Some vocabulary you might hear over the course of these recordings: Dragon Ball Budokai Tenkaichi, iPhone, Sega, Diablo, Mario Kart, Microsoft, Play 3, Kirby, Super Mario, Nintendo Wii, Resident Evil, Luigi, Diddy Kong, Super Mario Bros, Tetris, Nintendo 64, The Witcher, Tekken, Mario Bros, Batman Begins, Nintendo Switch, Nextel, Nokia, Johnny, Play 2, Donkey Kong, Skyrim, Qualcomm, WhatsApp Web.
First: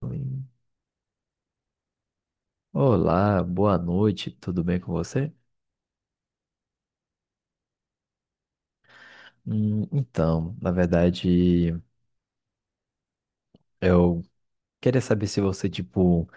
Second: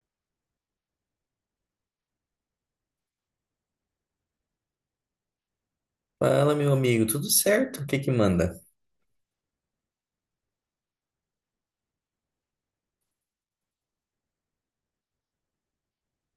Oi. Olá, boa noite, tudo bem com você? Fala, meu amigo, tudo certo? O que que manda? Então, na verdade, eu queria saber se você, tipo,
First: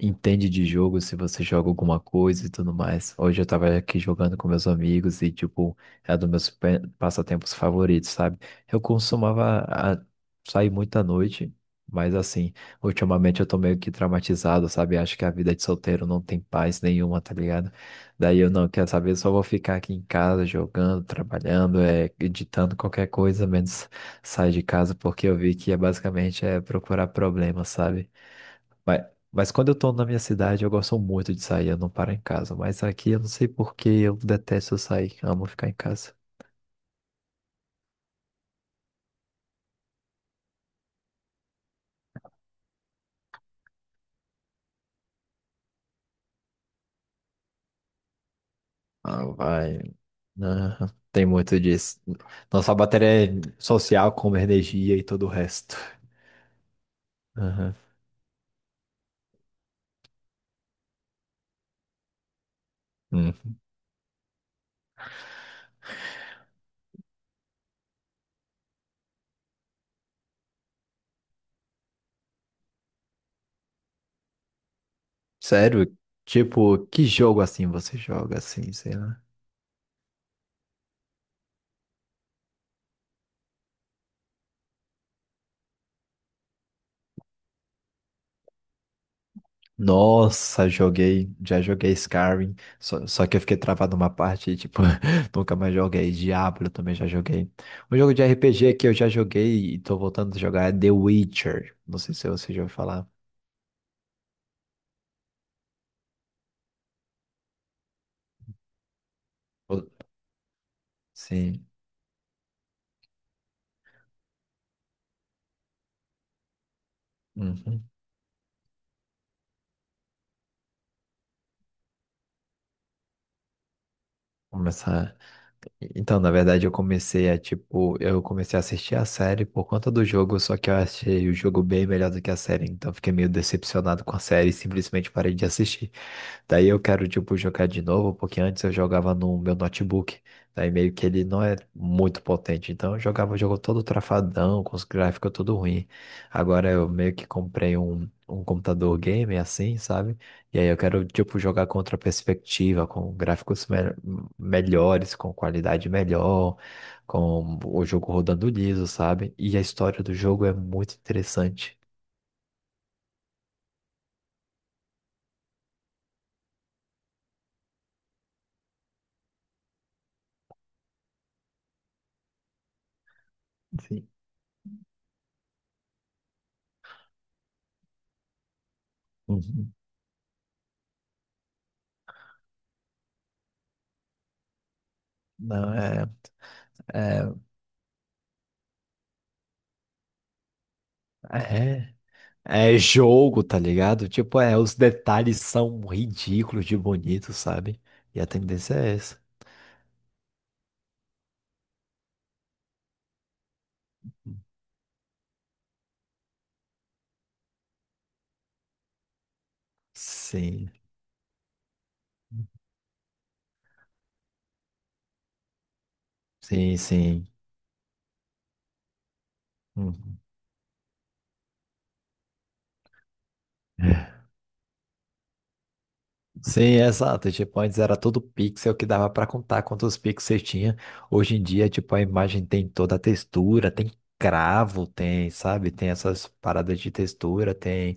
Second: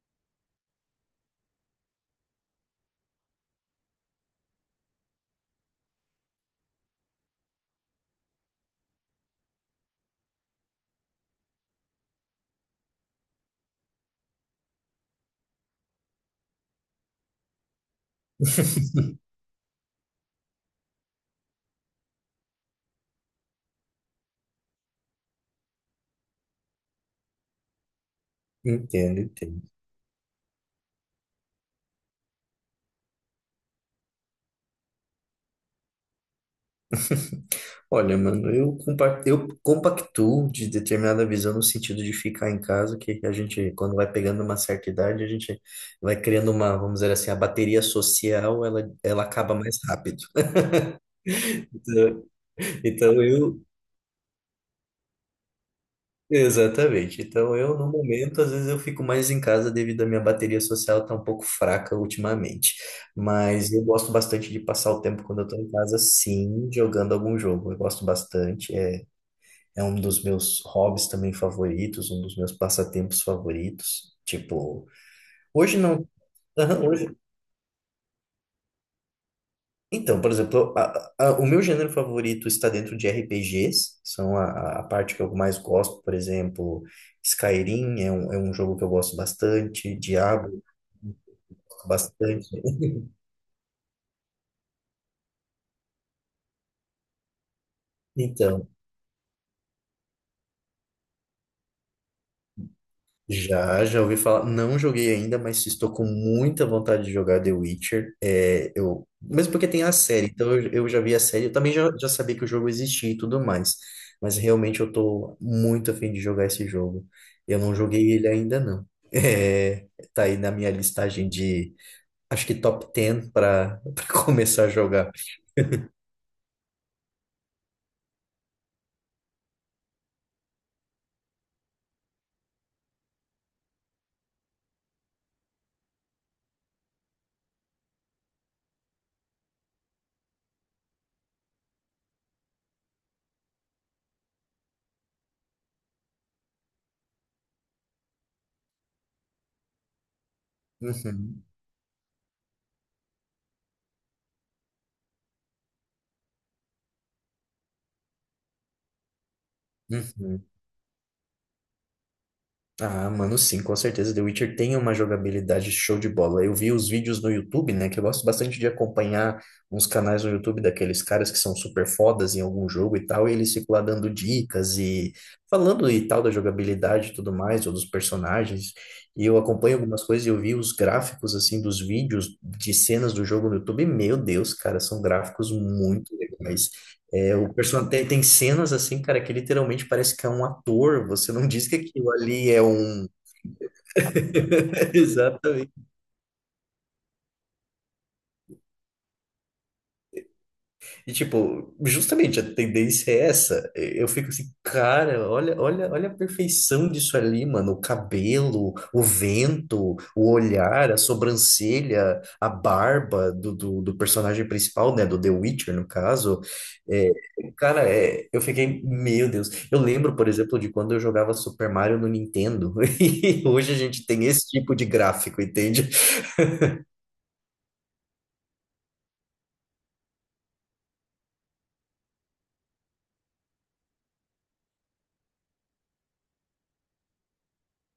entende de jogo, se você joga alguma coisa e tudo mais. Hoje eu tava aqui jogando com meus amigos e, tipo, é dos meus passatempos favoritos, sabe? Eu costumava sair muito à noite, mas assim, ultimamente eu tô meio que traumatizado, sabe? Acho que a vida de solteiro não tem paz nenhuma, tá ligado? Daí eu não quero saber, só vou ficar aqui em casa jogando, trabalhando, editando qualquer coisa, menos sair de casa, porque eu vi que é basicamente procurar problemas, sabe? Mas, Entendo, mas entendo. quando eu tô na minha cidade, eu gosto muito de sair, eu não paro em casa. Mas aqui eu não sei por que eu detesto sair, amo ficar em casa. Olha, mano, eu compactuo de determinada visão no sentido de ficar em casa, que a gente, quando vai pegando uma certa idade, a gente vai criando uma, vamos dizer assim, a bateria social, ela Ah, acaba vai. mais rápido. Aham, tem muito disso. Então, Nossa então bateria é eu, social, como energia e todo o resto. Exatamente. Então, Aham. eu, no momento, às vezes eu fico mais em casa devido à minha bateria social tá um pouco fraca ultimamente. Hum. Mas eu gosto bastante de passar o tempo quando eu tô em casa, sim, jogando algum jogo. Eu gosto bastante. É, é um dos meus hobbies também favoritos, um dos meus passatempos favoritos. Tipo, hoje Sério? não. Tipo, Aham, que hoje, jogo assim você joga assim, sei lá? então, por exemplo, o meu gênero favorito está dentro de RPGs, são a parte que eu mais gosto. Por exemplo, Skyrim é é um jogo que eu gosto bastante. Diablo, Nossa, joguei, já gosto joguei Skyrim, bastante. só que eu fiquei travado numa parte, e, tipo, nunca mais joguei. Diablo também já joguei. Um jogo de Então, RPG que eu já joguei e tô voltando a jogar é The Witcher. Não sei se você já ouviu falar. já, já ouvi falar. Não joguei ainda, mas estou com muita vontade de jogar The Witcher. É, eu, mesmo porque tem Ou- a série, então eu já vi a série. Eu Sim. também já, já sabia que o jogo existia e tudo mais. Mas realmente eu tô muito afim de jogar esse jogo. Eu não Uhum. joguei ele ainda, não. É, tá aí na minha listagem de, acho que top 10 para começar a jogar. Começar. Então, na verdade, eu comecei a, tipo, eu comecei a assistir a série por conta do jogo, só que eu achei o jogo bem melhor do que a série, então fiquei meio decepcionado com a série e simplesmente parei de assistir. Daí eu quero, tipo, jogar de novo, porque antes eu jogava no meu notebook. Daí meio que ele não é muito potente. Então eu jogava o jogo todo trafadão, com os gráficos tudo ruim. Agora eu meio que comprei um computador gamer assim, sabe? E aí eu quero, tipo, Uhum, jogar com outra perspectiva, com gráficos me melhores, com qualidade melhor, com o jogo rodando liso, sabe? E a história do jogo uhum. é muito interessante. Ah, mano, sim, com certeza. The Witcher tem uma jogabilidade show de bola. Eu vi os vídeos no YouTube, né? Que eu gosto bastante de acompanhar uns canais no YouTube daqueles caras que são super fodas em algum jogo e tal, e eles ficam lá Sim. dando dicas e falando e tal da jogabilidade e tudo mais, ou dos personagens. E eu Uhum. acompanho algumas coisas e eu vi os gráficos, assim, dos vídeos de cenas do jogo no YouTube. E, meu Deus, cara, são gráficos Não, muito legais. É, é, o personagem tem cenas assim, cara, que literalmente parece que é um ator. Você não diz que é. aquilo ali é É um. jogo, tá ligado? Tipo, é, os detalhes são Exatamente. ridículos de bonito, sabe? E a tendência é essa. E, tipo, justamente a tendência é essa. Eu fico assim, cara, olha, olha, olha a perfeição disso ali, mano. O cabelo, o vento, o Sim, olhar, a sobrancelha, a barba do personagem principal, né? Do The Witcher, no caso. sim, É, sim. cara, é, eu fiquei, meu Deus. Eu lembro, Uhum. por exemplo, de quando eu jogava Super Mario no Nintendo. E hoje a gente tem esse tipo de gráfico, entende? Sim, exato. Tipo, antes era tudo pixel que dava para contar quantos pixels tinha. Hoje em dia, tipo, a imagem tem toda a textura, tem cravo, tem, sabe? Tem essas paradas de textura, tem.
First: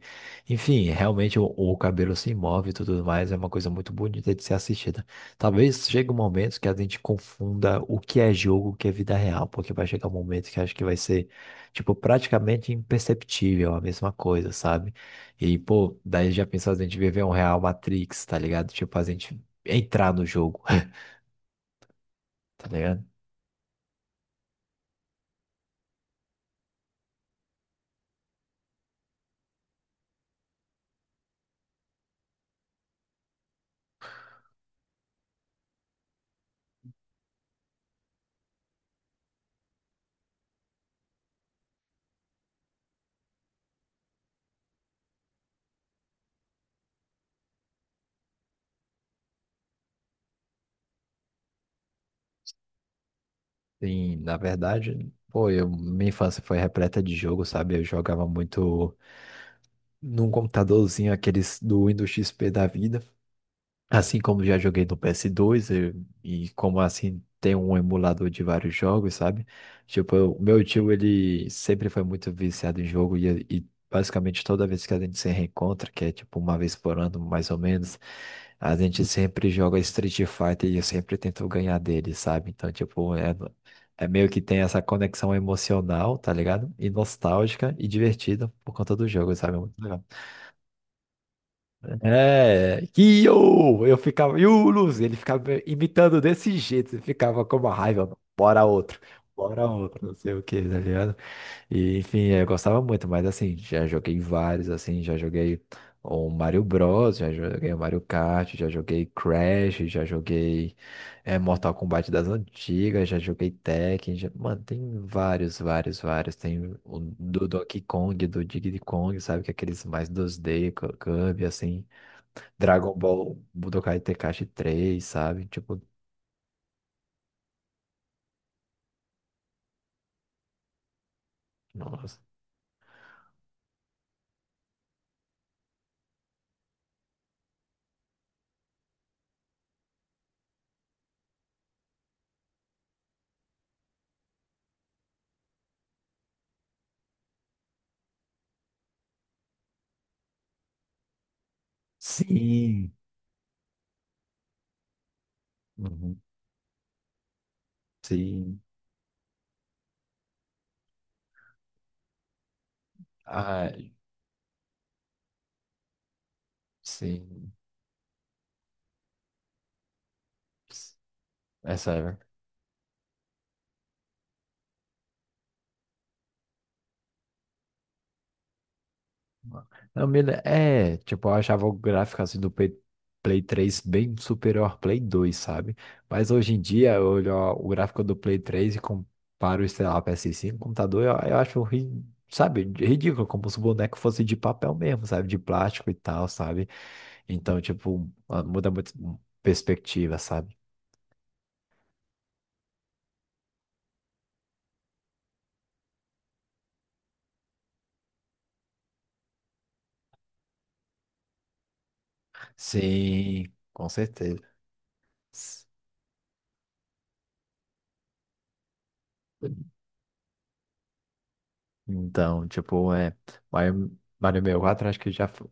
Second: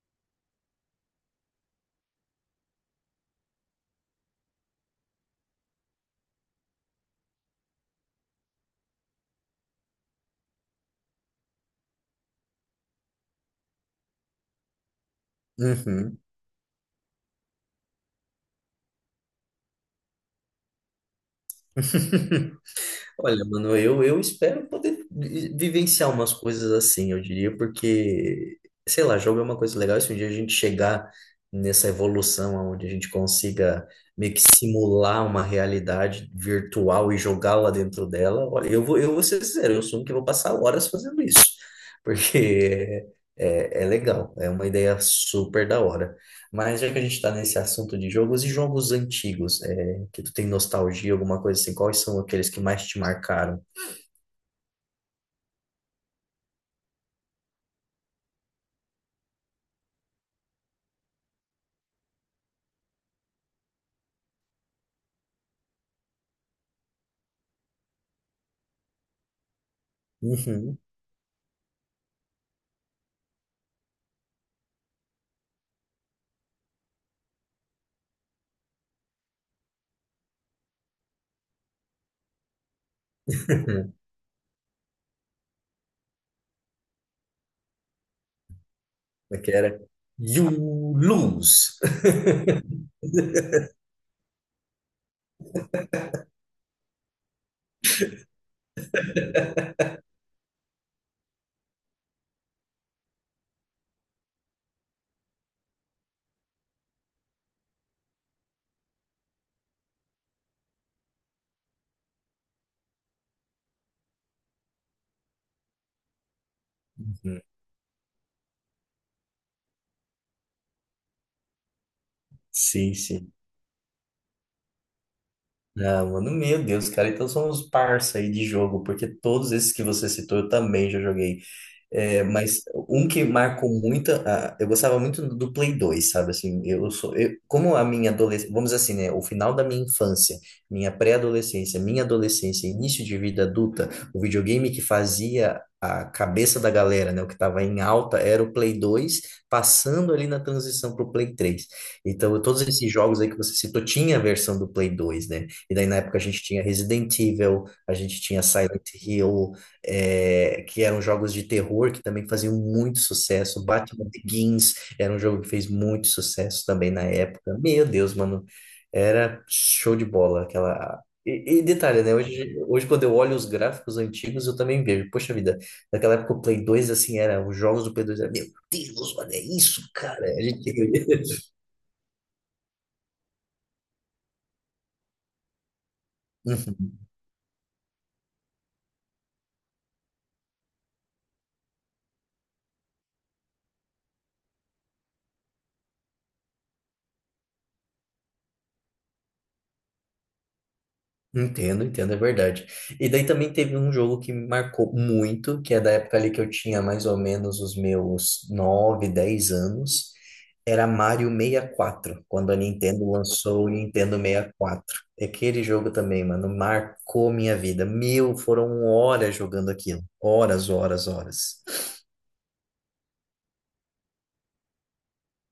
Enfim, realmente o cabelo se move e tudo mais. É uma coisa muito bonita de ser assistida. Talvez chegue um momento que a gente confunda o que é jogo, o que é vida real, porque vai chegar um momento que acho que vai ser, tipo, praticamente imperceptível a mesma coisa, sabe? E, pô, Uhum. daí já pensou a gente viver um real Matrix, tá ligado? Tipo, a gente entrar no jogo, tá ligado? Olha, mano, eu espero poder vivenciar umas coisas assim, eu diria, porque, sei lá, jogo é uma coisa legal. Se um dia a gente chegar nessa evolução onde a gente consiga meio que simular uma realidade virtual e jogá-la dentro dela, olha, eu vou ser sincero, eu assumo que vou passar horas fazendo isso, porque é legal, é uma ideia super da hora. Mas já que a gente está nesse assunto de jogos e jogos antigos, é, que tu tem nostalgia, alguma coisa assim, quais são aqueles que mais te marcaram? Sim, na verdade, pô, eu, minha infância foi repleta de jogo, sabe? Eu jogava muito num computadorzinho, aqueles do Windows XP da vida. Assim como já joguei no PS2 e como assim tem um emulador de vários jogos, sabe? Tipo, o meu Uhum. tio, ele sempre foi muito viciado em jogo e basicamente toda vez que a gente se reencontra, que é tipo uma vez por ano, mais ou menos, a gente sempre joga Street Fighter e eu sempre tento ganhar dele, sabe? Então, tipo, é, é meio que tem essa conexão emocional, tá ligado? E nostálgica e divertida por conta do jogo, Como é que sabe? era? You lose! É, que eu ficava, e o Luz, ele ficava me imitando desse jeito, eu ficava com uma raiva, mano. Bora outro, bora outro, não sei o que, tá ligado? E, enfim, eu gostava muito, mas assim, já joguei vários, assim, já joguei o Mario Bros, já joguei o Mario Kart, já joguei Crash, já joguei Mortal Kombat das antigas, já joguei Tekken, mano, tem vários, vários, vários, tem o Uhum. do Donkey Kong, do Diddy Kong, sabe, que é aqueles mais 2D, Kirby, assim, Sim, Dragon sim. Ball Budokai Tenkaichi três, sabe? Tipo, Ah, mano, meu Deus, cara, então somos parça aí de jogo, porque todos esses que você citou eu também já joguei. nossa. É, mas um que marcou muito, ah, eu gostava muito do Play 2, sabe? Assim, como a minha adolescência, vamos dizer assim, né? O final da minha infância, minha pré-adolescência, minha adolescência, início de vida adulta, o videogame que fazia a cabeça da galera, né? O que estava em alta era o Play 2, passando ali na transição para o Play 3. Então, todos Sim. esses jogos aí que você citou, tinha a versão do Play 2, né? E daí na época Uhum. a gente tinha Resident Evil, a gente tinha Sim. Silent Hill, é, que eram jogos de terror que também faziam muito sucesso. Ah, Batman Begins era um jogo que fez muito sucesso também na sim. época. Meu Deus, mano, era show de bola aquela. E É detalhe, né? sério. Hoje, hoje, quando eu olho os gráficos antigos, eu também vejo. Poxa vida, naquela época o Play 2, assim, era. Os jogos do Play 2 era, meu Deus, olha isso, Não, cara. A é, tipo, eu gente... achava o gráfico assim do Play, Play 3 bem superior ao Play 2, sabe? Mas hoje em dia eu olho o gráfico do Play três e comparo, sei lá, o PS5, com computador, eu acho, sabe, ridículo, como se o boneco fosse de papel mesmo, sabe? De plástico e tal, sabe? Então, tipo, ah, muda muito perspectiva, sabe? Entendo, entendo, é verdade. E daí também teve um jogo que me marcou muito, que é da época ali que eu tinha mais ou menos os meus 9, 10 anos. Era Mario 64, quando a Nintendo Sim, lançou o com Nintendo 64. E certeza. quatro. E aquele jogo também, mano, marcou minha vida. Meu, foram horas jogando aquilo. Horas, horas, horas. Então, tipo, é. Mario 64, acho que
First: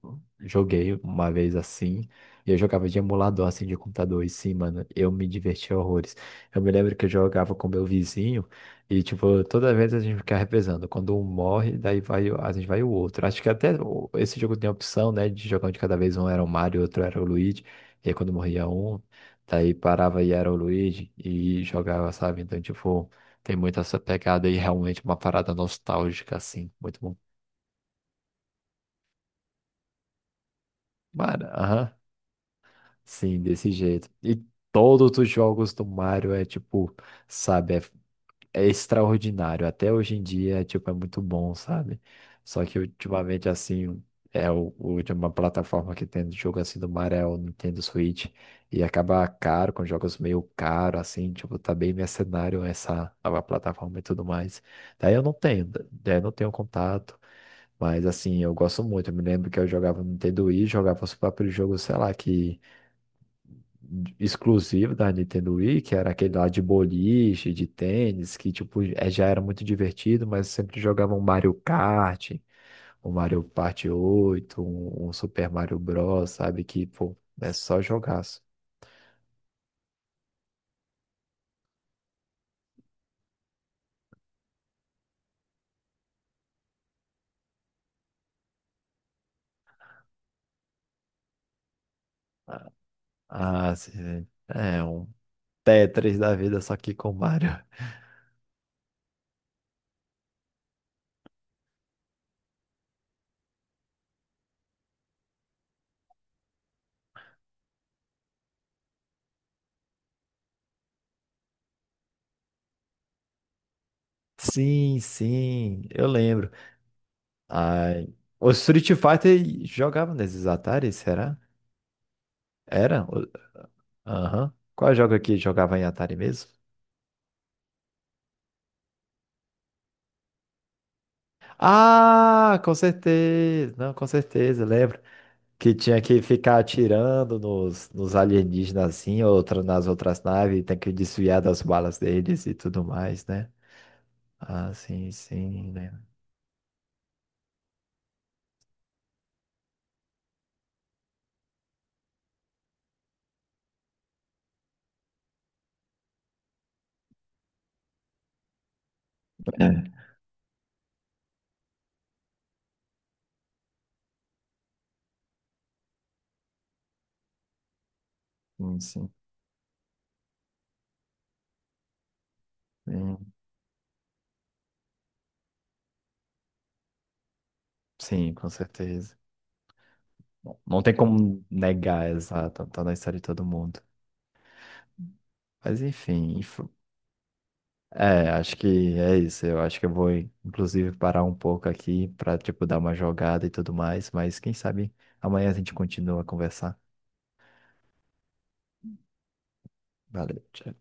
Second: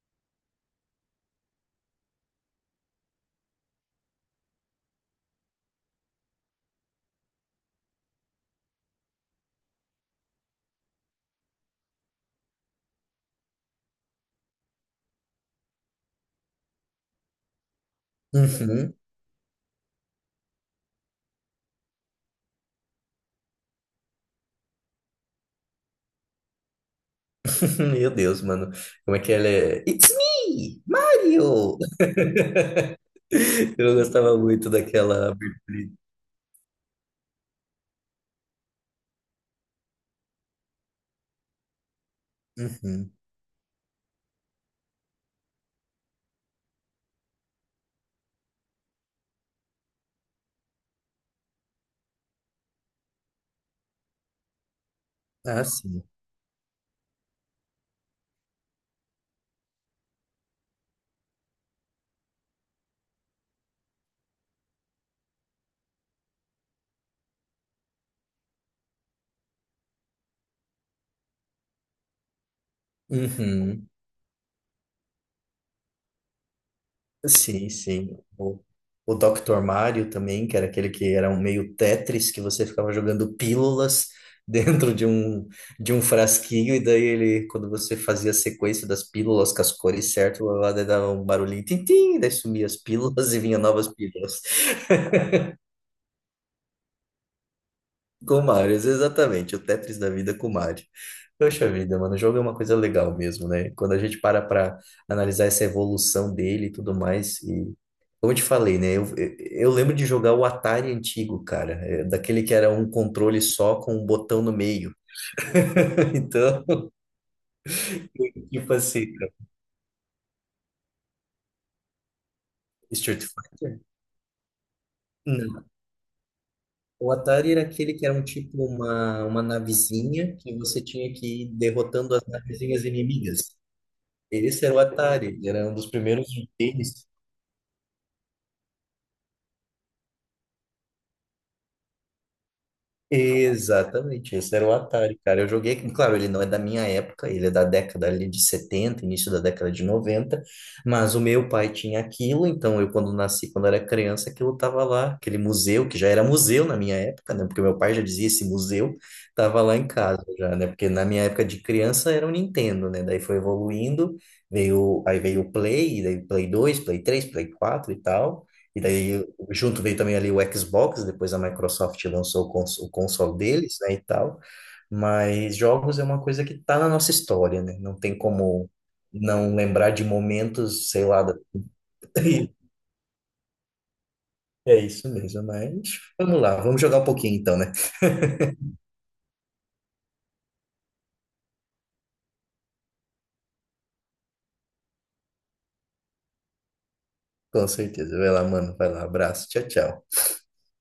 joguei uma vez assim. E eu jogava de emulador, assim, de computador. E sim, mano, eu me divertia horrores. Eu me lembro que eu jogava com meu vizinho. E, tipo, toda vez a gente ficava revezando. Quando um morre, daí vai, a gente vai o outro. Acho que até esse jogo tem a opção, né? De jogar um de cada vez. Um era o Mario, outro era o Luigi. E aí, quando morria Uhum. um, daí parava e era o Luigi. E jogava, sabe? Então, tipo. Tem muito essa pegada e realmente uma parada nostálgica, assim. Muito bom. Meu Deus, mano. Como é que ela é? It's me, Mano, Mario! aham. Sim, desse Eu jeito. E gostava muito todos os daquela jogos do abertura. Mario é tipo, sabe, é extraordinário. Até hoje em dia, tipo, é muito bom, sabe? Só que Uhum. ultimamente, assim, é o de uma plataforma que tem jogo assim do Mario é o Nintendo Switch. E acaba caro, com jogos meio caro, assim, tipo, tá bem mercenário essa nova plataforma e tudo mais. Daí eu não Ah, tenho, sim. daí eu não tenho contato. Mas assim, eu gosto muito. Eu me lembro que eu jogava no Nintendo Wii, jogava os próprios jogos, sei lá, que exclusivo da Nintendo Wii, que era aquele lá de boliche, de tênis, que tipo, é, já era muito divertido, mas eu sempre jogava um Mario Kart, um Mario Party Uhum. oito, um Super Mario Bros, sabe? Que, pô, é Sim, só sim. jogaço. O Dr. Mario também, que era aquele que era um meio Tetris, que você ficava jogando pílulas dentro de de um frasquinho, e daí ele, quando você fazia a sequência das pílulas com as cores certas, lá daí dava um barulhinho, tim-tim, daí sumia as pílulas e vinha Ah, novas sim. pílulas. É um Tetris da vida, só que com Mario. Com Marios, exatamente, o Tetris da vida com Mario. Poxa vida, mano, o jogo é uma coisa legal mesmo, né? Quando a gente para pra analisar essa evolução dele e tudo mais, e como eu te falei, né? Eu lembro de jogar o Atari antigo, cara, é, daquele que era um controle só com um botão no meio. Sim, sim, eu lembro. Então, Ai. O tipo Street assim, cara, Fighter jogava nesses Atari, será? Era? Street Fighter? Aham. Qual jogo que Não. jogava em Atari mesmo? O Atari era aquele que era um tipo uma navezinha que você tinha que ir derrotando as Ah, com navezinhas inimigas. certeza. Não, com certeza, Esse era o lembro. Atari, era um Que dos tinha que primeiros ficar games. atirando nos, nos alienígenas assim, outra nas outras naves, e tem que desviar das balas deles e tudo mais, né? Exatamente, esse era Ah, o sim, Atari, cara. Eu sim, joguei, lembro. claro, ele não é da minha época, ele é da década ali de 70, início da década de 90. Mas o meu pai tinha aquilo, então eu quando nasci, quando era criança, aquilo tava lá, aquele museu, que já era museu na minha época, né? Porque meu pai já dizia esse museu, tava lá em É, casa já, né? Porque na minha época de criança era o Nintendo, né? Daí foi evoluindo, veio, aí veio o Play, daí Play 2, Play 3, Play 4 e tal. sim, E sim. daí, junto veio também ali o Xbox, depois a Microsoft lançou o, cons o Sim, console deles, né, e tal. Mas jogos é uma coisa que tá na nossa história, né? Não tem sim, com como certeza. não lembrar de Bom, não momentos, tem sei lá, da- como negar, exato, tá na história de todo mundo. É isso mesmo, Mas mas enfim, vamos lá, vamos jogar um pouquinho então, né? é, acho que é isso. Eu acho que eu vou, inclusive, parar um pouco aqui para, tipo, dar uma jogada e tudo mais. Mas quem sabe amanhã a gente continua a conversar. Com certeza. Vai lá, mano, vai lá, abraço, tchau, tchau. Valeu, tchau.